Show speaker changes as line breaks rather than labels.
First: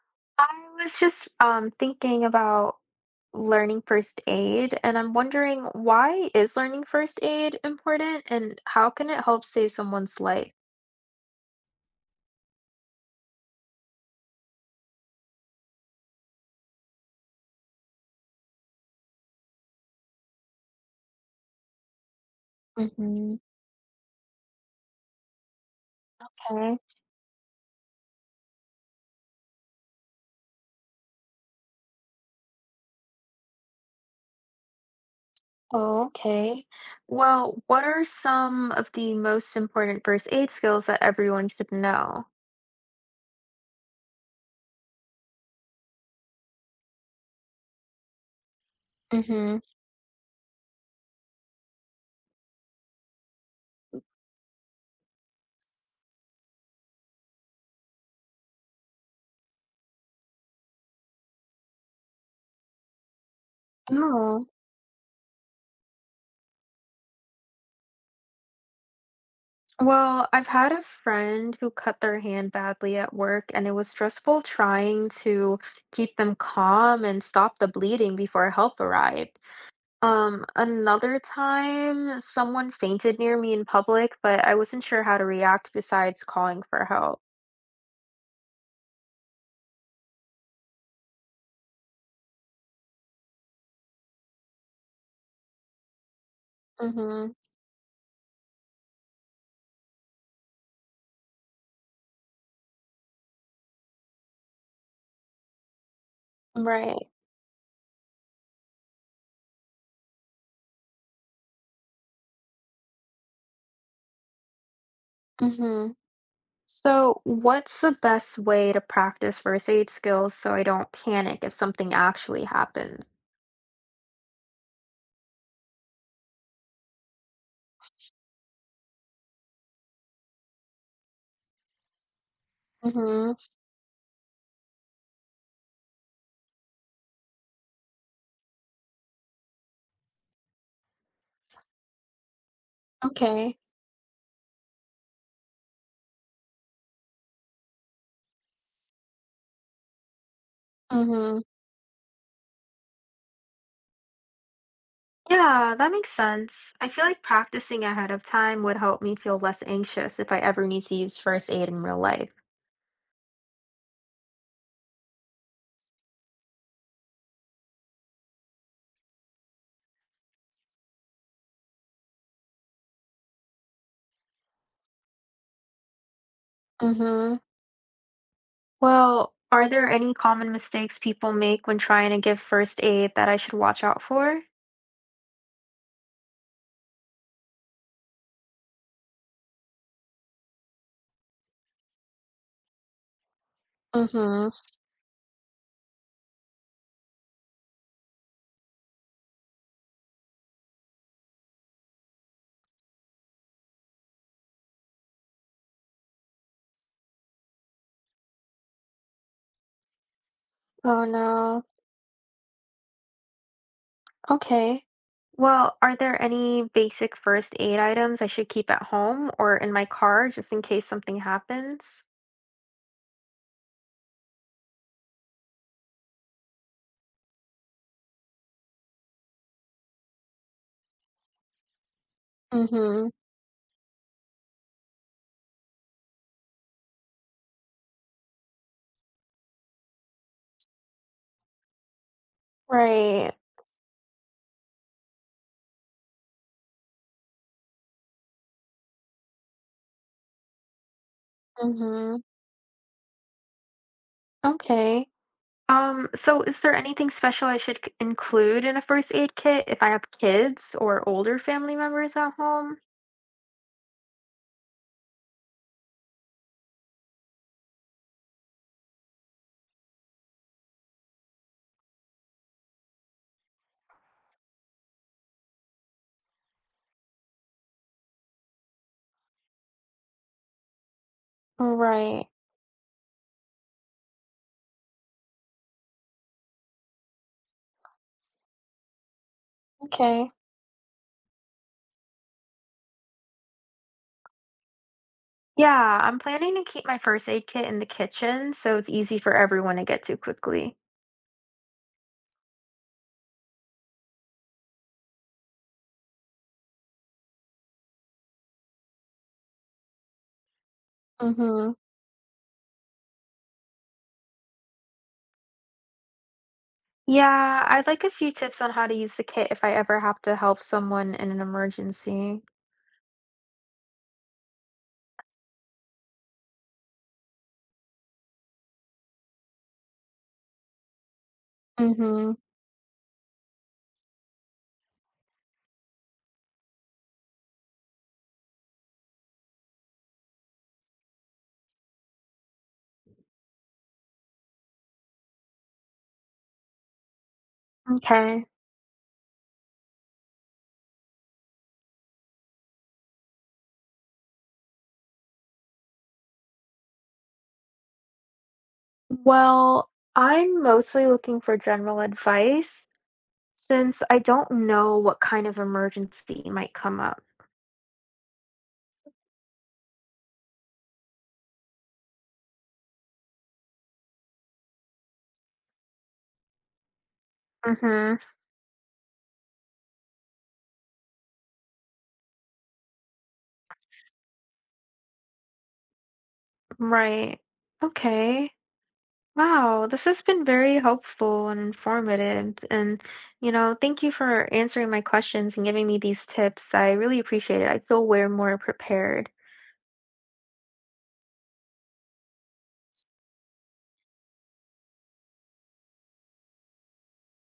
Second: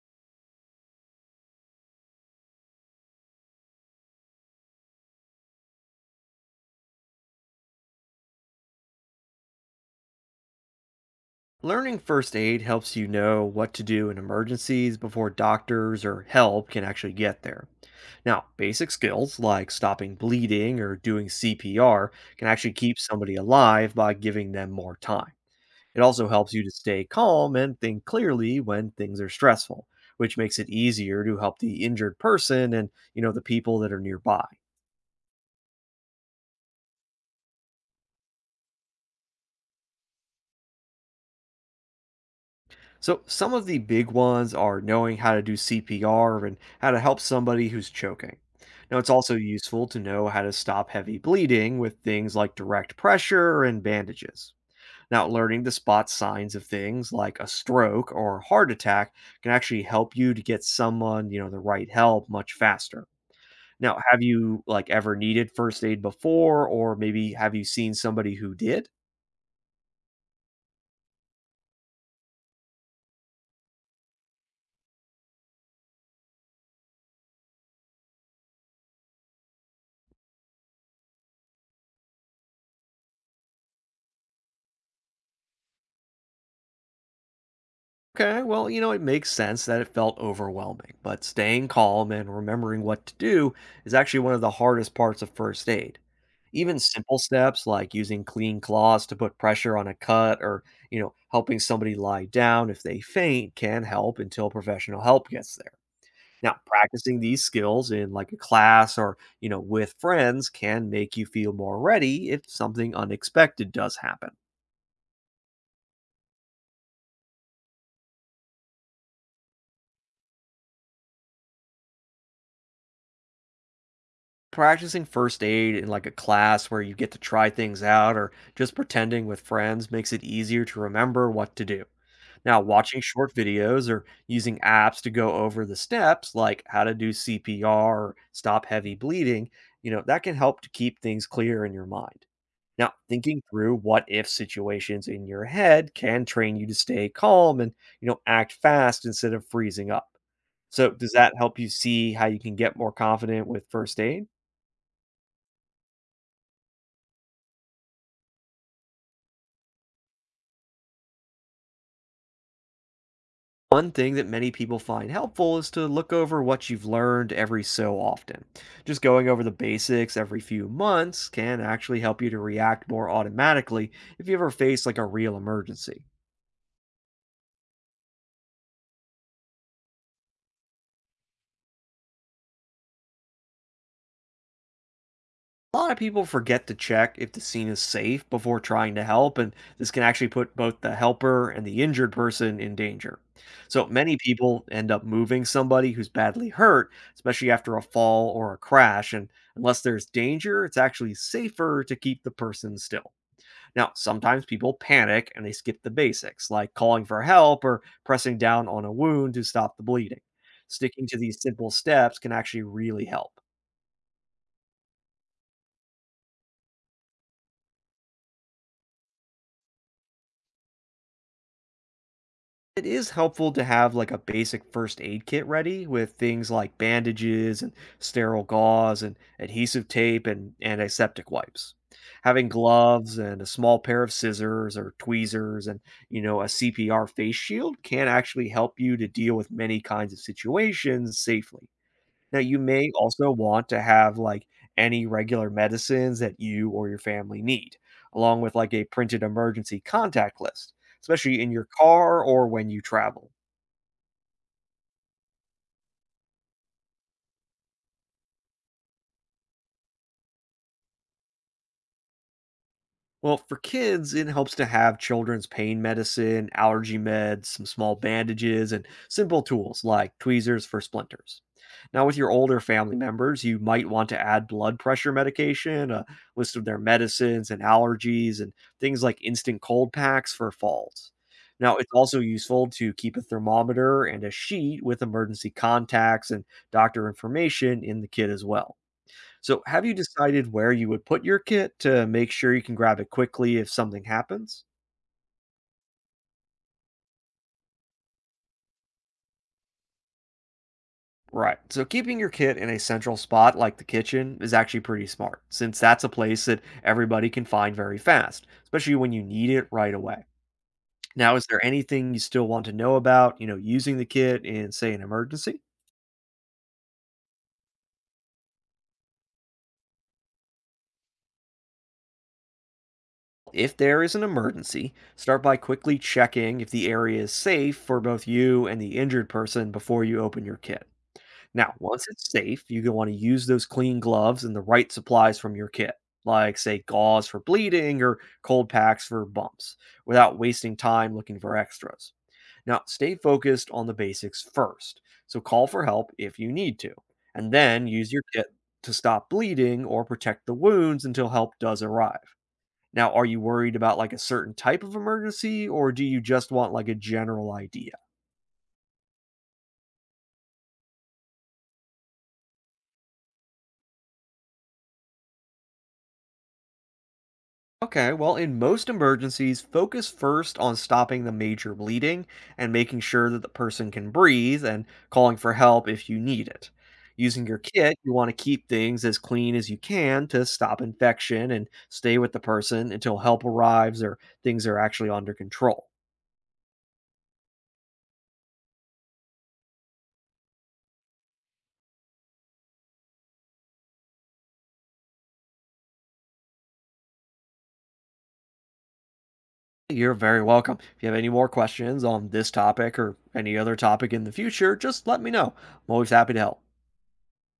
I was just thinking about learning first aid, and I'm wondering why is learning first aid important and how can it help save someone's life?
Learning first aid helps you know what to do in emergencies before doctors or help can actually get there. Now, basic skills like stopping bleeding or doing CPR can actually keep somebody
Hmm.
alive by giving them more time. It also helps you to
Okay.
stay calm and think clearly when things are stressful, which makes it easier to help the injured person and, you know, the people that are nearby.
Oh, okay. Well, what are some of the most important first aid skills that everyone should know?
So, some of the big ones are knowing how to do CPR and how to help somebody who's choking. Now, it's also
Mm-hmm.
useful to know how to stop heavy bleeding with things like direct pressure and bandages. Now, learning to spot signs of things like a stroke or heart attack can actually help you to get someone, you know, the right help much faster. Now, have
Oh,
you, like, ever needed first aid before, or maybe have you seen somebody who did?
well, I've had a friend who cut their hand badly at work, and it was stressful trying to keep them calm and stop the bleeding before help arrived. Another time, someone fainted near me in public, but I wasn't sure how to react besides calling for help.
Okay, well, you know, it makes sense that it felt overwhelming, but staying calm and remembering what to do is actually one of the hardest parts of first aid. Even simple
Mm-hmm.
steps like using clean cloths to put pressure on a cut or, you know, helping somebody lie down if they faint can help until professional help gets there. Now,
Right.
practicing these skills in like a class or, you know, with friends can make you feel more ready if something unexpected does happen.
Mm-hmm. So, what's the best way to practice first aid skills so I don't panic if something actually happens?
Practicing first aid in like a class where you get to try things out or just pretending with friends makes it easier to remember what to do. Now, watching
Mm-hmm.
short videos or using apps to go over the steps, like how to do CPR or stop heavy bleeding, you know, that can help to keep things clear in your mind. Now, thinking
Okay.
through what if situations in your head can train you to stay calm and, you know, act fast instead of freezing up. So, does that
Mm-hmm.
help you see how you can get more confident with first aid?
Yeah, that makes sense. I feel like practicing ahead of time would help me feel less anxious if I ever need to use first aid in real life.
One thing that many people find helpful is to look over what you've learned every so often. Just going over the basics every few months can actually help you to react more automatically if you ever face like a real emergency.
Mm-hmm. Well, are there any common mistakes people make when trying to give first aid that I should watch out for?
A lot of people forget to check if the scene is safe before trying to help, and this can actually put both the helper and the injured person in danger. So many
Mm-hmm.
people end up moving somebody who's badly hurt, especially after a fall or a crash. And unless there's danger, it's actually safer to keep the person still. Now, sometimes people panic and they skip the basics, like calling for help or pressing down on a wound to stop the bleeding.
Oh
Sticking to these
no.
simple steps can actually really help.
Okay. Well, are there any basic first aid items I should keep at home or in my car just in case something happens?
It is helpful to have like a basic first aid kit ready with things like bandages and sterile gauze and adhesive tape and antiseptic wipes. Having
Mm-hmm.
gloves and a small pair of scissors or tweezers and, you know, a CPR face shield can actually help you to deal with many kinds of situations safely. Now, you may also
Right.
want to have like any regular medicines that you or your family need, along with like a printed emergency contact list, especially in your car
Mm-hmm.
or when you travel.
Okay. So is there anything special I should include in a first aid kit if I have kids or older family members at home?
Well, for kids, it helps to have children's pain medicine, allergy meds, some small bandages, and simple tools like tweezers for splinters. Now, with your older family members, you might want to add blood pressure medication, a list of their medicines and allergies, and things like instant cold packs for falls. Now, it's also
Right.
useful to keep a thermometer and a sheet with emergency contacts and doctor information in the kit as well. So, have you
Okay.
decided where you would put your kit to make sure you can grab it quickly if something happens?
Yeah, I'm planning to keep my first aid kit in the kitchen so it's easy for everyone to get to quickly.
Right. So, keeping your kit in a central spot like the kitchen is actually pretty smart, since that's a place that everybody can find very fast, especially when you need it right away. Now, is there
Mm-hmm.
anything you still want to know about, you know, using the kit in, say, an emergency?
Yeah, I'd like a few tips on how to use the kit if I ever have to help someone in an emergency.
If there is an emergency, start by quickly checking if the area is safe for both you and the injured person before you open your kit. Now, once it's
Mm-hmm.
safe, you're gonna wanna use those clean gloves and the right supplies from your kit, like, say, gauze for bleeding or cold packs for bumps, without wasting time looking for extras. Now, stay focused on the basics first, so call for help if you need to, and then use your
Okay.
kit to stop bleeding or protect the wounds until help does arrive. Now, are you worried about, like, a certain type of emergency, or do you just want, like, a general idea?
Well, I'm mostly looking for general advice since I don't know what kind of emergency might come up.
Okay, well, in most emergencies, focus first on stopping the major bleeding and making sure that the person can breathe and calling for help if you need it. Using your kit, you
Mm-hmm.
want to keep things as clean as you can to stop infection and stay with the person until help arrives or things are actually under control.
Right. Okay. Wow, this has been very helpful and informative. And, you know, thank you for answering my questions and giving me these tips. I really appreciate it. I feel way more prepared.
You're very welcome. If you have any more questions on this topic or any other topic in the future, just let me know. I'm always happy to help.